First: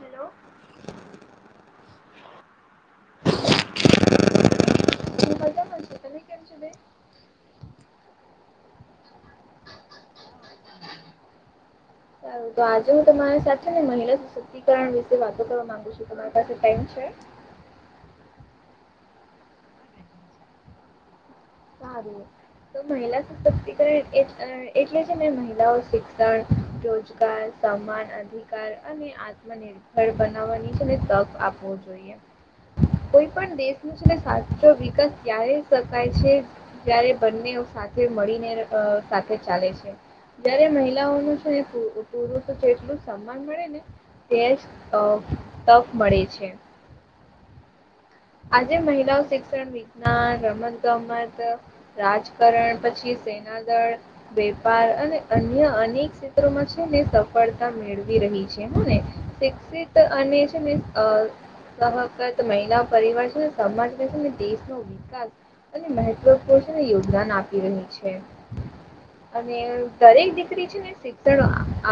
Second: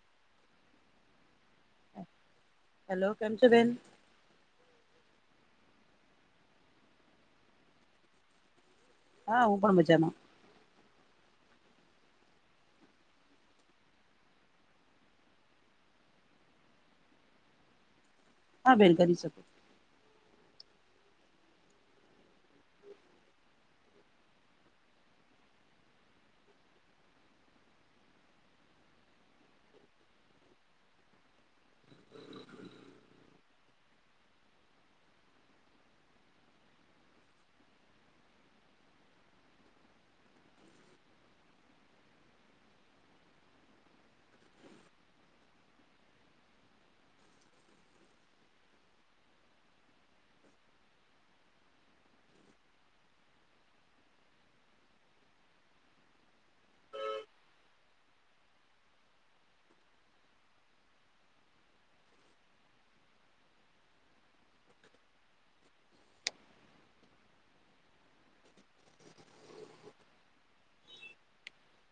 Hello. Hello કેમ છે બેન. હું મજામાં છું તમે કેમ છો બેન હા હું પણમેચ. તો આજે હું તમારી સાથે ને મહિલા સશક્તિકરણ વિશે વાતો કરવા માંગુ. તમારી પાસે ટમ છે. હા બેલ કરી શકો. સારું તો મહિલા સ સક્તિકરણ. એટલે જ મેને મહિલાઓ શિક્ષણ રોજગાર સન્માન અધિકાર અને આત્મ. નિર્ભર બનાવવાની છે ને તક આપવો જોઈએ. કોઈ પણ દેશ ન છે સાચો વિકાસ ક્યારે શકાય છે. ત્યારે બંને સાથે મળીને સાથે ચાલે છે. જયારે મહિલાઓનું છે ને પુરુષો એટલું જ સન્માન મળે ને. તે તક મળે છે. આજે મહિલાઓ શિક્ષણ વિજ્ઞાન રમત ગમત. રાજકારણ પછી સેના દળ. વેપાર અને અન્ય અનેક ક્ષેત્રોમાં છે ને સફળતા મેળવી રહી છે હને. શિક્ષિત અન છે મ સહકત મહિલા. પરિિવર છે સમાજ રહે છે ને દેશનોો વિકાસ. અને મહત્વપૂર્ષણ યોગદાન આપી રહી છે. અને દરેક દીકરી છે ને શિક્ષણ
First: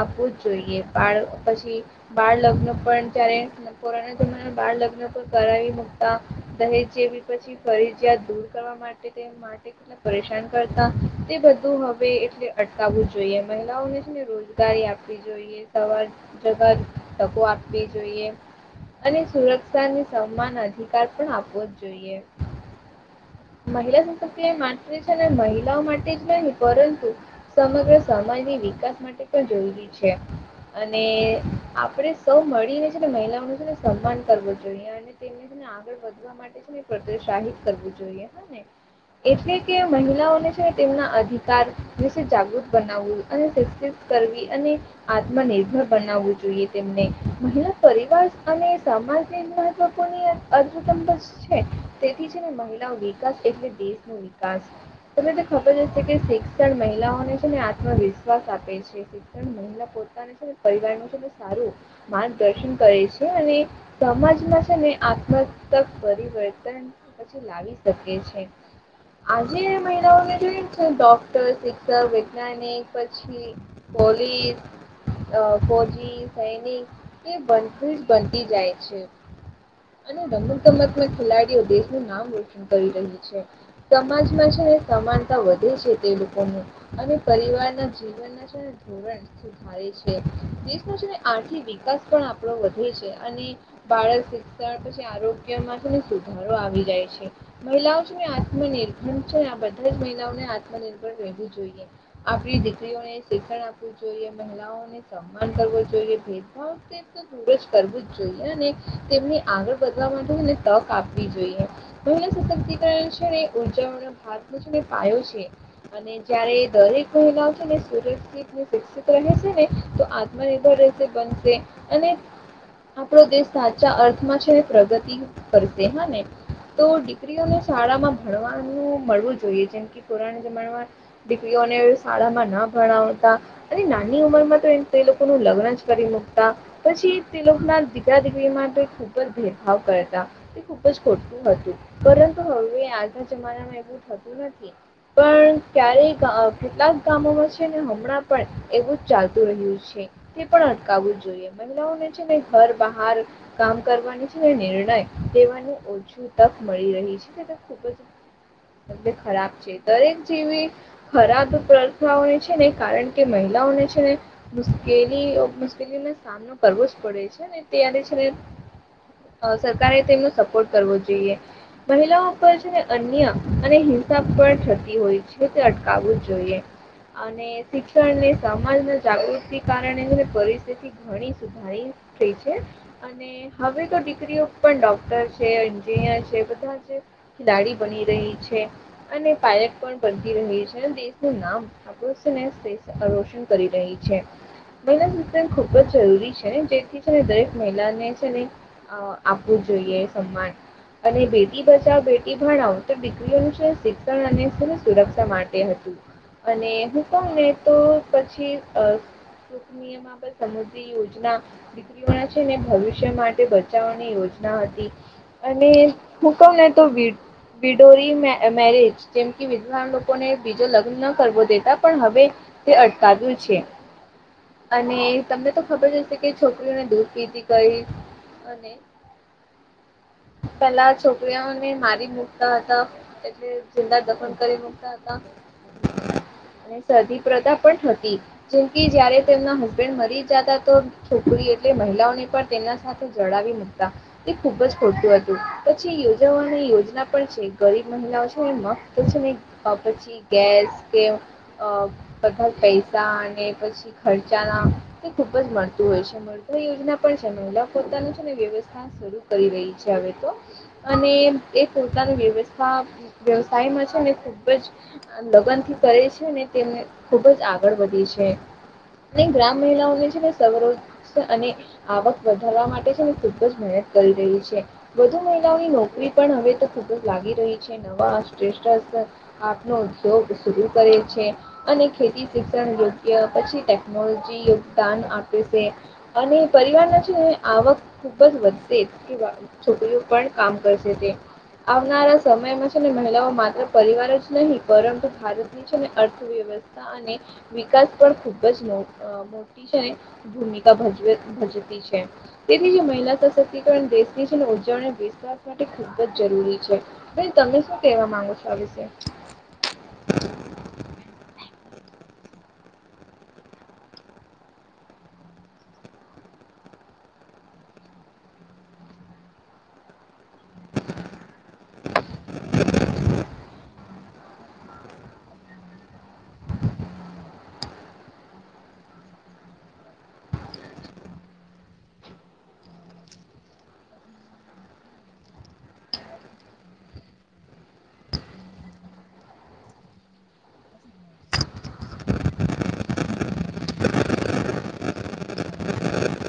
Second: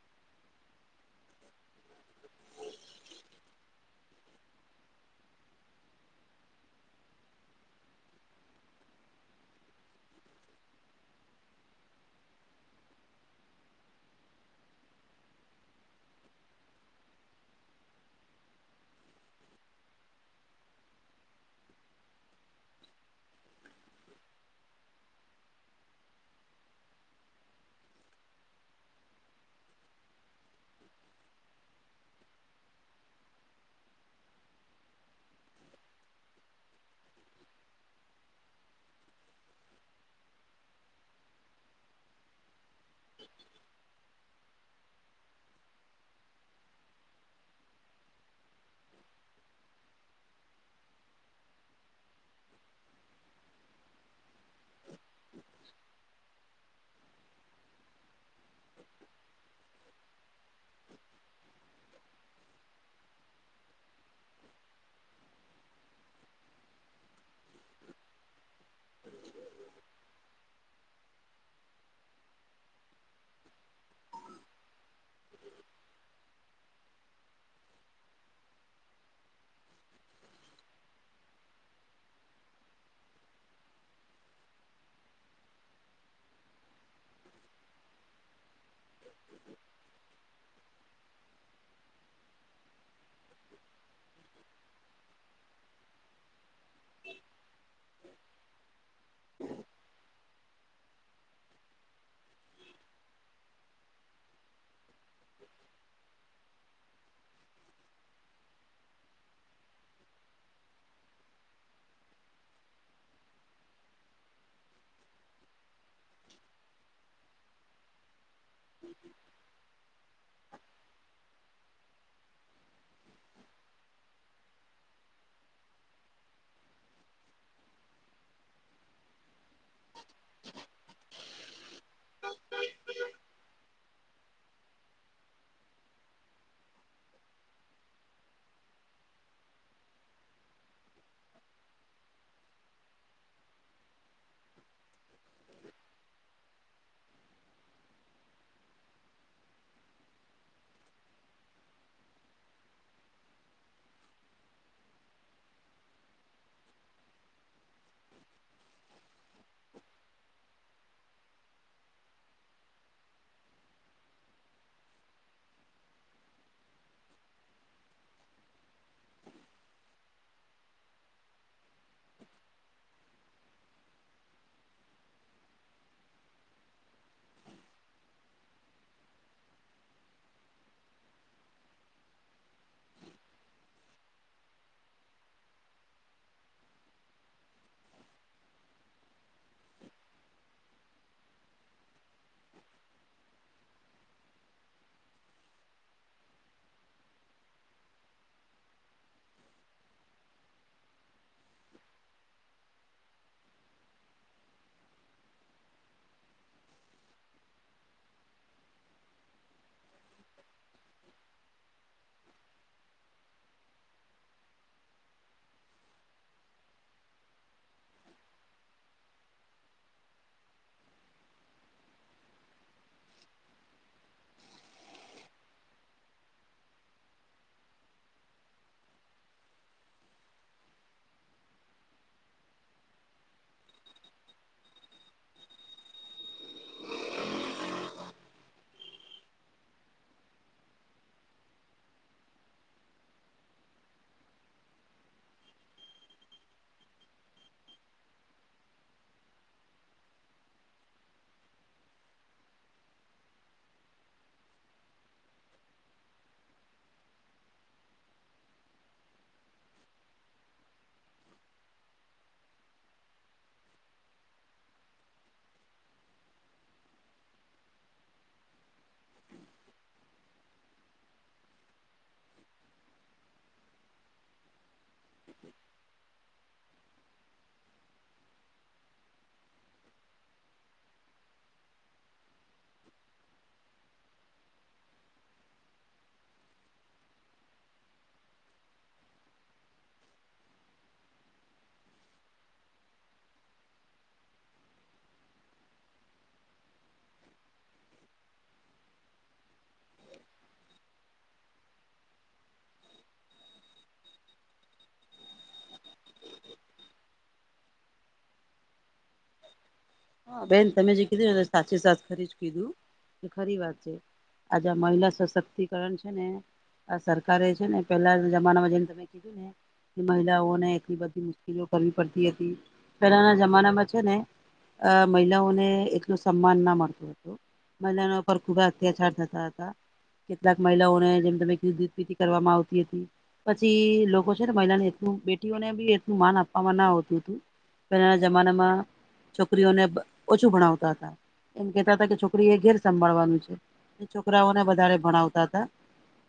આપવું જ જોઈએ બાળ પછી. બાળ લગ્ન પણ ત્યારે કોરોના જમાના બાળ લગ્ન પણ કરાવી. દહેજ જેવી પછી ફર જ્યા દૂર કરવા માટે. પરેશાન કરતા તે બધું હવે એટલે અટકાવવું જોઈએ મહિલાઓને છેને રોજ. ગારી આપવી જોઈએ સવાર જગકો આપવી જોઈએ. અને સુરક્ષાને સમાન અધિકાર પણ આપવો જ જોઈએ. મહિલા સંસ્કૃતિ માટે છે ને મહિલાઓ માટે જ નહી પરંતુ. સમગ્ર સમાજની વિકાસ માટે પણ જરૂરી છે. અને આપડે સૌ મળીને છે ને મહિલાઓનું છે ને સન્માન કરવો જોઈએ અને તેને. આગળ વધવા માટે છે ને પ્રોત્સાહિત કરવું જોઈએ હા ને. એટલે કે મહિલાઓને છે તેમના અધિકાર વિશે જાગૃત બનાવવું અને શિકષિત. કરવી અને. આત્મનિર્ભર બનાવવું જોઈએ તેમને મહિલા પરિવાર અને સમાજર. લોકોની. અત છે તેથી છે ને મહિલા વિકાસ એટલે દેશ ન વિકાસ. તને તો ખબર હશે કે શિક્ષણ મહિલાઓને છે ને આત્મવિશ્વાસ આપે છે. પણ મહિલા પોતાને છે ને પરિવાર ન છે તો સારું. માર્ગદર્શન કરે છે અને સમાજમાં છે ને. મતક પરિવર્તન પછી લાવી શકે છે. આજે મહિલાઓને જોઈ છે ડોક્ટર શિક્ષક વૈજ્ઞાનિક પછી. બોલી. અ ફોજી સૈનિક એ બ બનતી જાય છે. અને રમતગમતમ ખેલાડીઓ દેશનું નામ રોશન કરી રહી છે. સમાજમાં છે ને સમાનતા વધે છે તે લોકોનું અને પરિવારના જીવન. [unintelligible] થાય છે દેશ નો છેને આર્થિક વિકાસ પણ આપણો વધે છે અને બાળક શિક્ષણ પછી આરોગ્ય માં છે ને સુધારો આવી જાય છે મહિલાઓ છે આત્મનિર્ભર છે આ બધા જ મહિલાઓને આત્મનિર્ભર રહેવુ જોઈએ આપણી દીકરીઓને શિક્ષણ આપવું જોઈએ મહિલાઓને સન્માન કરવો જોઈએ ભેદભાવ તેમ દૂર જ કરવું જ જોઈએ અને તેમની આગળ વધવા માટે એને તક આપવી જોઈએ તો સશક્તિકરણ છે ને ઉર્જા ઓનો હાથ નો છે ને પાયો છે અને જયારે દરેક મહિલાઓ છે ને [unintelligible] અને શિક્ષિત રહે છેને તો આત્મનિર્ભર બનશે અને આપણો દેશ સાચા અર્થમાં છેને પ્રગતિ કરશે હ ને તો દીકરીઓને શાળામાં ભણવાનું મળવું જોઈએ જેમ કે કોરાના જમાનામાં દીકરીઓને શાળામાં ના ભણાવતા. અને નાની ઉંમર માં તો એ લોકો નું લગ્ન જ કરી મુકતા. પછી તે લોકો ના દીકરા દીકરી માટે ખૂબ જ ભેદભાવ કરતા. તે ખૂબ જ ખોટું હતું પરંતુ હવે આજના જમાનામાં એવું થતું નથી. પણ ક્યારેક કેટલાક ગામોમાં છે ને હમણાં પણ એવું જ ચાલતું રહ્યું છે. તે પણ અટકાવું જ જોઈએ મહિલાઓને છે ને ઘર બહાર કામ કરવાની છે ને નિર્ણય લેવાની ઓછી તક મળી રહી છે તે ખૂબ જ [unintelligible] ખરાબ છે દરેક જેવી ખરાબ પ્રથાઓને છે ને કારણ કે મહિલાઓને છે ને મુશ્કેલી મુશ્કેલીનો સામનો કરવો જ પડે છે ને ત્યારે છે ને અ સરકારે તેમનો સપોર્ટ કરવો જોઈએ. મહિલાઓ પર છેને અન્ય અને હિંસા પર થતી હોય છે તે અટકાવવું જ જોઈએ. અને શિક્ષણ ને સમાજ ના જાગૃતિ કારણે પરિસ્થિતિ ઘણી સુધારી થઈ છે અને હવે તો દીકરીઓ પણ ડોક્ટર છે એન્જિનિયર છે બધા છે દાડી બની રહી છે અને પાયલટ પણ બનતી રહી છે અને દેશનું નામ આપણું છે ને દેશ રોશન કરી રહી છે. મહિલા શિક્ષણ ખુબ જ જરૂરી છે ને જેથી છે ને દરેક મહિલાને છે ને અ આપવું જોઈએ સમ્માન અને બેટી બચાવ બેટી ભણાવ તો દીકરીઓનું શિક્ષણ અને સુરક્ષા માટે હતું. અને હુ કવ ને તો પછી નિયમબ સમૃદ્ધિ યોજના દીકરીવાળા છે ને ભવિષ્ય માટે બચાવવાની યોજના હતી અને હું કવ ને તો વિડોરી મે મેરેજ જેમ કે વિદ્વાન લોકોને બીજો લગ્ન ન કરવો દેતા પણ હવે તે અટકાવ્યું છે. અને તમને તો ખબર હશે કે છોકરીઓને દૂધ પીધી કઈ અને પેલા છોકરીઓને મારી મૂકતા હતા. એટલે જિંદા દફન કરી મૂકતા હતા. અને સદી પ્રથા પણ હતી. જેમ કે જયારે તેમના હસબેન્ડ મરી જતા તો છોકરી એટલે મહિલાઓને પણ તેમના સાથે જડાવી મુકતા. તે ખુબ જ ખોટું હતું પછી યોજાવાની યોજના પણ છે ગરીબ મહિલાઓ છે એમાં તો છે ને અ પછી ગેસ કે અ બધા પૈસા અને પછી ખર્ચાના એ ખુબ જ મળતું હોય છે. [unintelligible] યોજના પણ છે મહિલા પોતાનું છે ને વ્યવસ્થા શરૂુ કરી રહી છે હવે તો અને એ પોતાની વ્યવસ્થા વ્યવસાયમાં છે ને ખૂબ જ લગ્ન થી કરે છે ને તેમને ખુબ જ આગળ વધે છે ને ગ્રામ મહિલાઓ જે છેને [unintelligible] અને આવક વધે કરવાવા માટે છે ખુબ જ મહેનત કરી રહી છે વધુ મહિલાઓની નોકરી. પણ હવે તો ખૂબ જ લાગી રહી છે નવા શ્રેષ્ઠ. આપનોયોગ શરુ કરે છે. અને ખેતી શિક્ષણ યોગ્ય પછી ટેકનોલોજી યોગદાન આપે છે. અને પરિવાર ના છે ને. આવક ખુબ જ વધશે છોકરીઓ પણ કામ કરશે તે. આવનારા સમયમાં છે ને મહિલાઓ માત્ર પરિવાર જ નહીં પરંતુ ભારત. અને અર્થવ્યવસ્થા અને વિકાસ પણ ખૂબ જ મો. મોટી છે ને ભૂમિકા ભજ ભજતી છે. તેથી જે મહિલા સશક્તિકરણ દેશની છે અને ઉર્જાઓ વિશ્વા માટે ખૂબ જ જરૂરી છે. ભાઈ તમે શું કેવા માંગો છો આ વિશે. બેન તમે જે કીધું સાચ સા ખરી જ કીધું એ ખરી વાત છે. આજા મહિલા સશક્તિકરણ છે ને. આ સરકારે છે ને પેલા જમાના માં જેઈને તમે કીધું ને. મહિલાઓને એટલી બધી મુશ્કેલી કરવી પડતી હતી પેલાના જમાનામાં છે ને. અ મહિલાઓને એલું સન્માન ના મળતું હતું. મહિનો પર ખુબા અત્યાચાર થતા હતા. કેટલાક મહિલાઓને જેમ તમેુ દધપીતિ કરવામાં આવતી હતી. પછી લોકો છે ને મહિલાને એટ બેઠીઓને બી એટલું માન આપવામાં ના આવતું હતું. પહેણા જમાનામાં. છોકરીઓને ઓછું ભણાવતા હતા એમ કેતા હતા કે છોકરી એ ઘેર સંંભાળવાનું છે. છોકરાઓને વધારે ભણાવતા હતા.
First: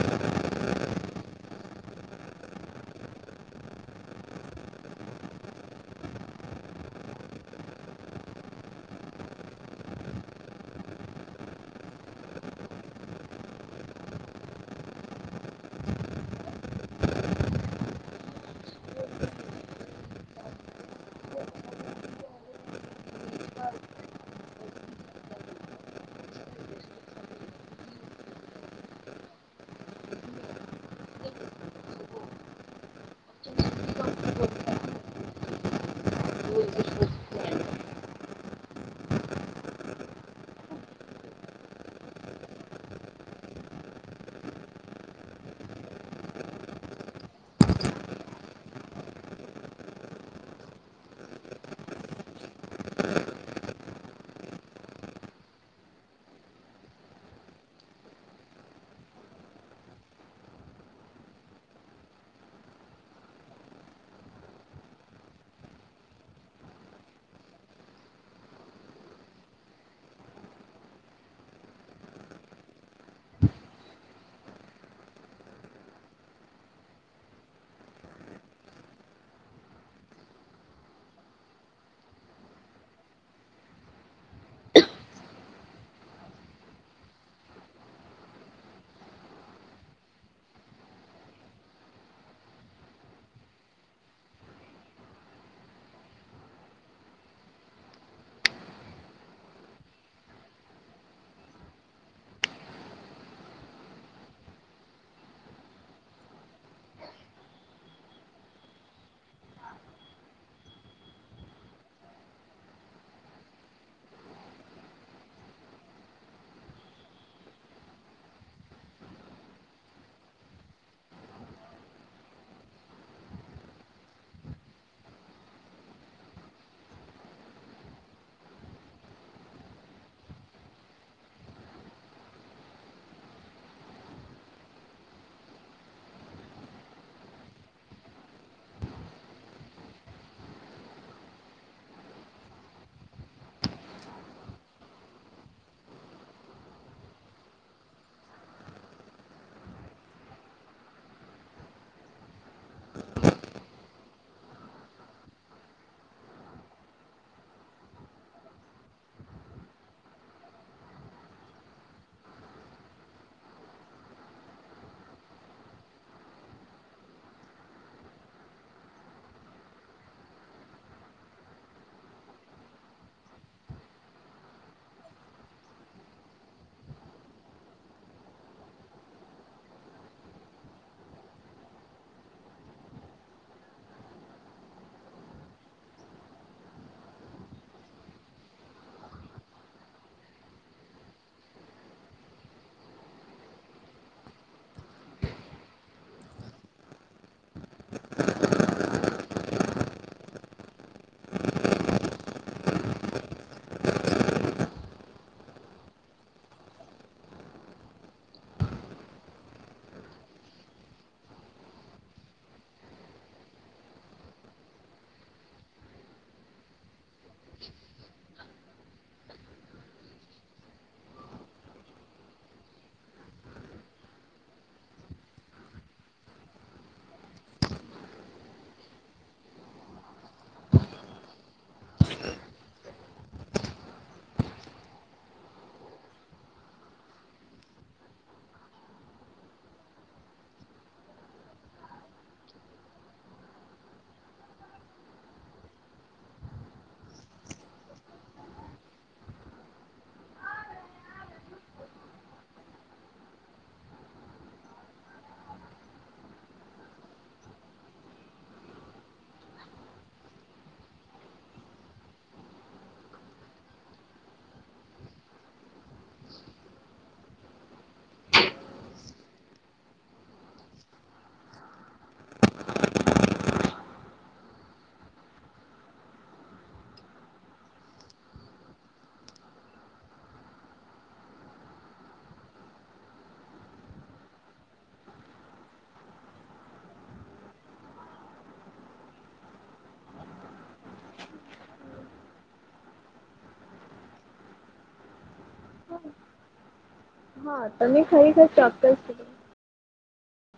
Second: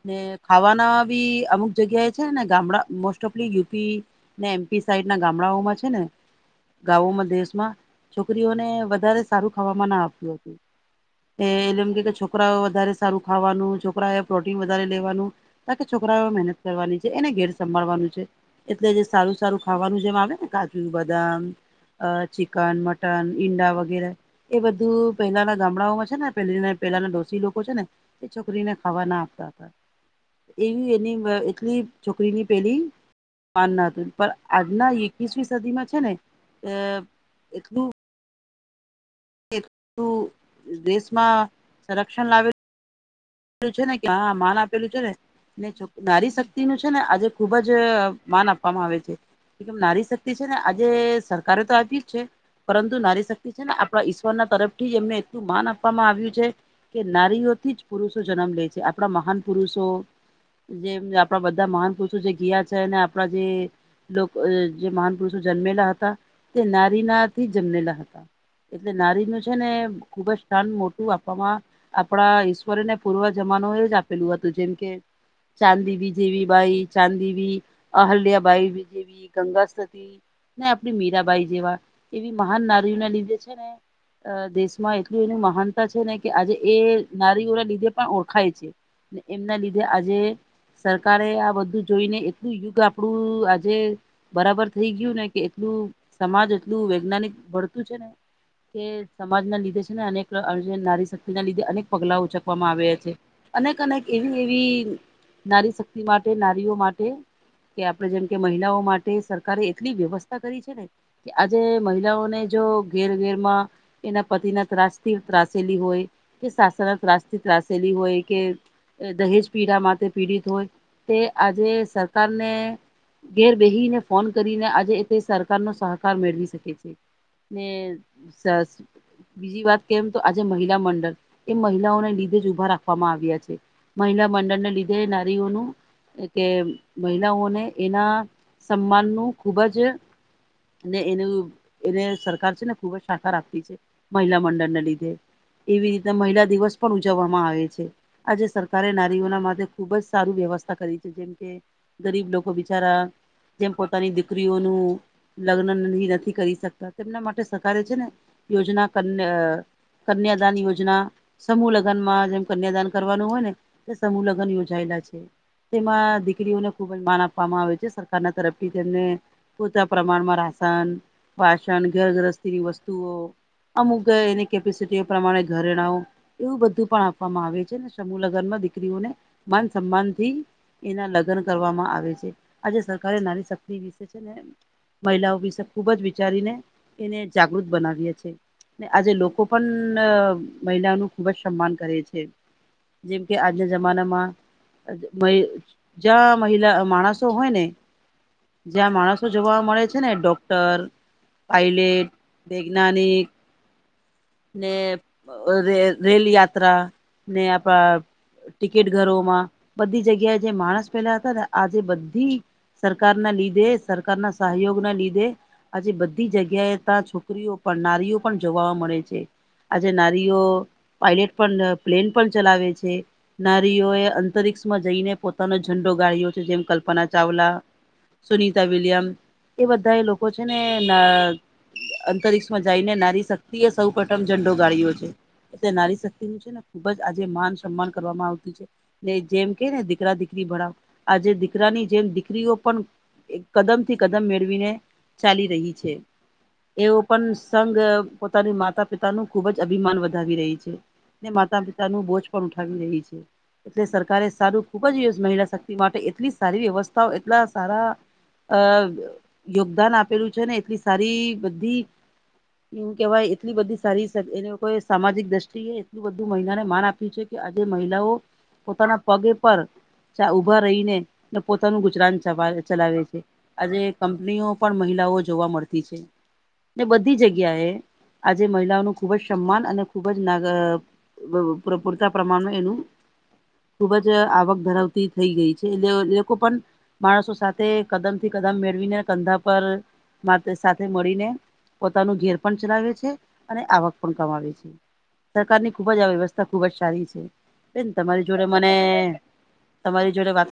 ને ખાવાના બી અમુક જગ્યાએ છે ને ગામડા મોસ્ટ ઓફલી યુપી. ને એમપી સાઈડ ના ગામડાઓમાં છે ને ગામોમાં દેશમાં. છોકરીઓને વધારે સારું ખાવામાં ના આપ્યું હતું. એ એલે એમ કે છોકરાઓ વધારે સારું ખાવાનું છોકરા એ પ્રોટીન વધારે લેવાનું. ત કે છોકરાઓ મહેનત કરવાની છે એને ઘેર સંભાળવાનું છે. એટલે જે સારું સારું ખાવાનું જેમ આવે ને કાજ બદામ અ ચિકન મટ. ન ઈંડા વગેરે. એ બધું પેલાના ગામડાઓમાં છે ને પે પેલાના ડોસી લોકો છે ને. તે છોકરીને ખાવાર ના આપતા હતા. એવી એની એટલી છોકરીની પેલી. માન ના હતું પણ આજના એકવીસમી સદીમાં છે ને એટલું. ું દેશમાં સંરક્ષણ લાવેલ. આપ છે ને કેા માન આપેલું છે ને. નારી શક્તિ નું છે ને આજે ખુબ જ માન આપવામાં આવે છે. કેમ નારી શક્તિ છે ને આજે સરકારે તો આપી જ છે. પરંતુ નારી શક્તિ છે ને આપણા ઈશ્વરના તરફથી જ એમને એટલું માન આપવામાં આવ્યું છે. કે નારીઓથી જ પુરુષો જન્મ લે છે આપણા મહાન પુરુષો. જે આપણા બધા મહાન પુરુષો જે ગયા છે અને આપણા જે. જે મહાન પુરુષો જન્મેલા હતા તે નારી નાર થી જન્મેલા હતા. એટલે નારી નું છે ને ખુબ જ સ્થાન મોટું આપવામાં આપડા. ઈશ્વને પૂર્વ જમાનો એ જ આપેલું હતું જેમ કે. ચાંદી બ જેવી બાઈ ચાંદી અહલ્યા બાાઈ જેવી ગંગાસ્તી. ને આપડી મીરાબાઈ જેવા એવી મહાન નારીઓને લીધે છે ને. અ દેશમાં એટલું એની મહાનતા છે ને કે આજે એ નારીઓ. લીધે પણ ઓળખાય છે ને એમના લીધે આજે. સરકારે આ બધું જોઈને એટલું યુગ આપણું આજે. બરાબર થઈ ગયું ને કે એટલું સમાજ એટલું વૈજ્ઞાનિક ભણતું છે ને. કે સમાજ ના લીધે છે ને અનેક નારી શક્તિ ના લીધે અનેક પગલાઓ છે. આપવામાં આવે છે અનેક અનેક એવી એવી નારી શક્તિ માટે નારીઓ માટે કે આપડણે જેમ કે મહિલાઓ માટે સરકારે એટલી વ્યવસ્થા કરી છે ને. આજે મહિલાઓને જો ઘેર ઘેરમાં. એના પતિના ત્રાસ થી ત્રાસલી હોય કે સાસ ના ત્રાસ થી ત્રાસલી હોય કે દહેજ પીડા માટે પીડિત હોય તે આજે સરકારને ઘેર બેહીને ફોન કરીને આજે તે સરકાર નો સહકાર મેળવી શકે છે. ને સરસ. બીજી વાત કરી એમ તો આજે મહિલા મંડળ એ મહિલાઓને લીધે જ ઉભા રાખવામાં આવ્યા છે મહિલા મંડળને લીધે નારીઓનું કે મહિલાઓને એના સન્માન નું ખૂબ જ એનું એને સરકાર છે ને ખુબ જ સાકાર આપતી છે. મહિલા મંડળને લીધે એવી રીતે મહિલા દિવસ પણ ઉજવવામાં આવે છે આજે સરકારે નારીઓના માટે ખુબ જ સારું વ્યવસ્થા કરી છે જેમ કે ગરીબ લોકો બિચારા જેમ પો પોતાની દીકરીઓનું લગ્ન નથી કરી શકતા તેમના માટે સકારે છે ને. યોજના કન્યા કન્યાદાન યોજના સમૂહ લગ્નમાં જેમ કન્યાદાન કરવાનું હોય ને તે સમૂહ લગ્ન યોજાયેલા છે. તેમાં દીકરીઓને ખુબ જ માન આપવામાં આવે છે સરકારના તરફથી તેમને પૂરતા પ્રમાણમાં રાસન વાસન ઘરગ્રસ્તીની વસ્તુઓ અમુક એની કેપેસિટીઓ પ્રમાણે ઘરેણાઓ. એવું બધું પણ આપવામાં આવે છે સમૂહ લગનમાં દીકરીઓને માન સન્માન થી એના લગ્ન કરવામાં આવે છે આજે સરકારે નાની શક્તિ વિશે છે ને મહિલાઓ વિશે ખુબ જ વિચારીને એને જાગૃત બનાવીએ છે. ને આજે લોકો પણ મહિલાનું ખુબ જ સમાન કરે છે જેમ કે આજના જમાનામાં. જ્યા મહિલા માણસ. હોય ને જ્યાં માણસો જોવા મળે છે ને ડોક્ટર પાયલેટ વૈજ્ઞાનિક [inaudible] ને રે રેલ યાત્રા ને આપા ટિકિટ ઘરોમાં બધી જગ્યાએ જે માણસ પેલા હતા ને આજે બધી સરકાર ના લીધે સરકાર ના સહયોગ ના લીધે આજે બધી જગ્યાએ ત્યાં છ છોકરીઓ પણ નારીઓ પણ જોવા મળે છે. આજે નારીઓ પાયલટ પણ પ્લેન પણ ચલાવે છે. નારીઓ એ અંતરિક્ષમાં જઈને પોતાનો ઝંડો ગાળ્યો છે જેમ કલ્પના ચાવલા. સુનીતા વિલિયમ. એ બધા એ લોકો છે ને અંતર્ષ માં જઈને નારી શક્તિ સૌ પ્રથમ ઝંડો ગાળ્યો છે. એ નારી શક્તિ નું છે ને ખુબ જ આજે માન સન્માન કરવામાં આવતું છે. જેમ કે ને દીકરા દીકરી ભણાવ આજે દીકરાની જેમ દીકરીઓ પણ કદમ થી કદમ મેળવીને ચાલી રહી છે. એવો પણ સઘ પોતાની માતા માતા પિતા ન ખુબ જ અભિમાન વધાવી રહી છે ને માતા પિતાનું બોજ પણ ઉઠાવી રહી છે. એટલે સરકારે સારું ખૂબ જ મહિલા શક્તિ માટે એટલી સારી વ્યવસ્થાઓ એટલા સારા. અ યોગદાન આપેલું છે ને એટલી સારી બધી એમ કેવાય એટલી બધી સારી એ લોકો સામાજિક દ્રષ્ટિએ એટલું બધું મહિલાને માન આપ્યું છે કે આજે મહિલાઓ પોતાના પગે પર ઉઊભા રહીને પોતાનું ગુજરાન ચલાવે છે. આજે કંપનીઓ પણ મહિલાઓ જોવા મળતી છે ને બધી જગ્યાએ આજે મહિલાઓનું ખુબ જ સમાન અને ખુબ જ ના પૂરતા પ્રમાણમાં એનું ખુબ જ આવક ધરાવતી થઈ ગઈ છે એટલે એ લોકો પણ માણસો સાથે કદમ થી કદમ મેળવીને કંધા પર સાથે મળીને પોતાનું ઘેર પણ ચલાવે છે. અને આવક પણ કમાવે છે સરકારની ખુબ જ આ વ્યવસ્થા ખુબ જ સારી છે. હા બેન તમે તમારી જોડે ખરેખર મને ચોક્કસ તમારી જોડે વાત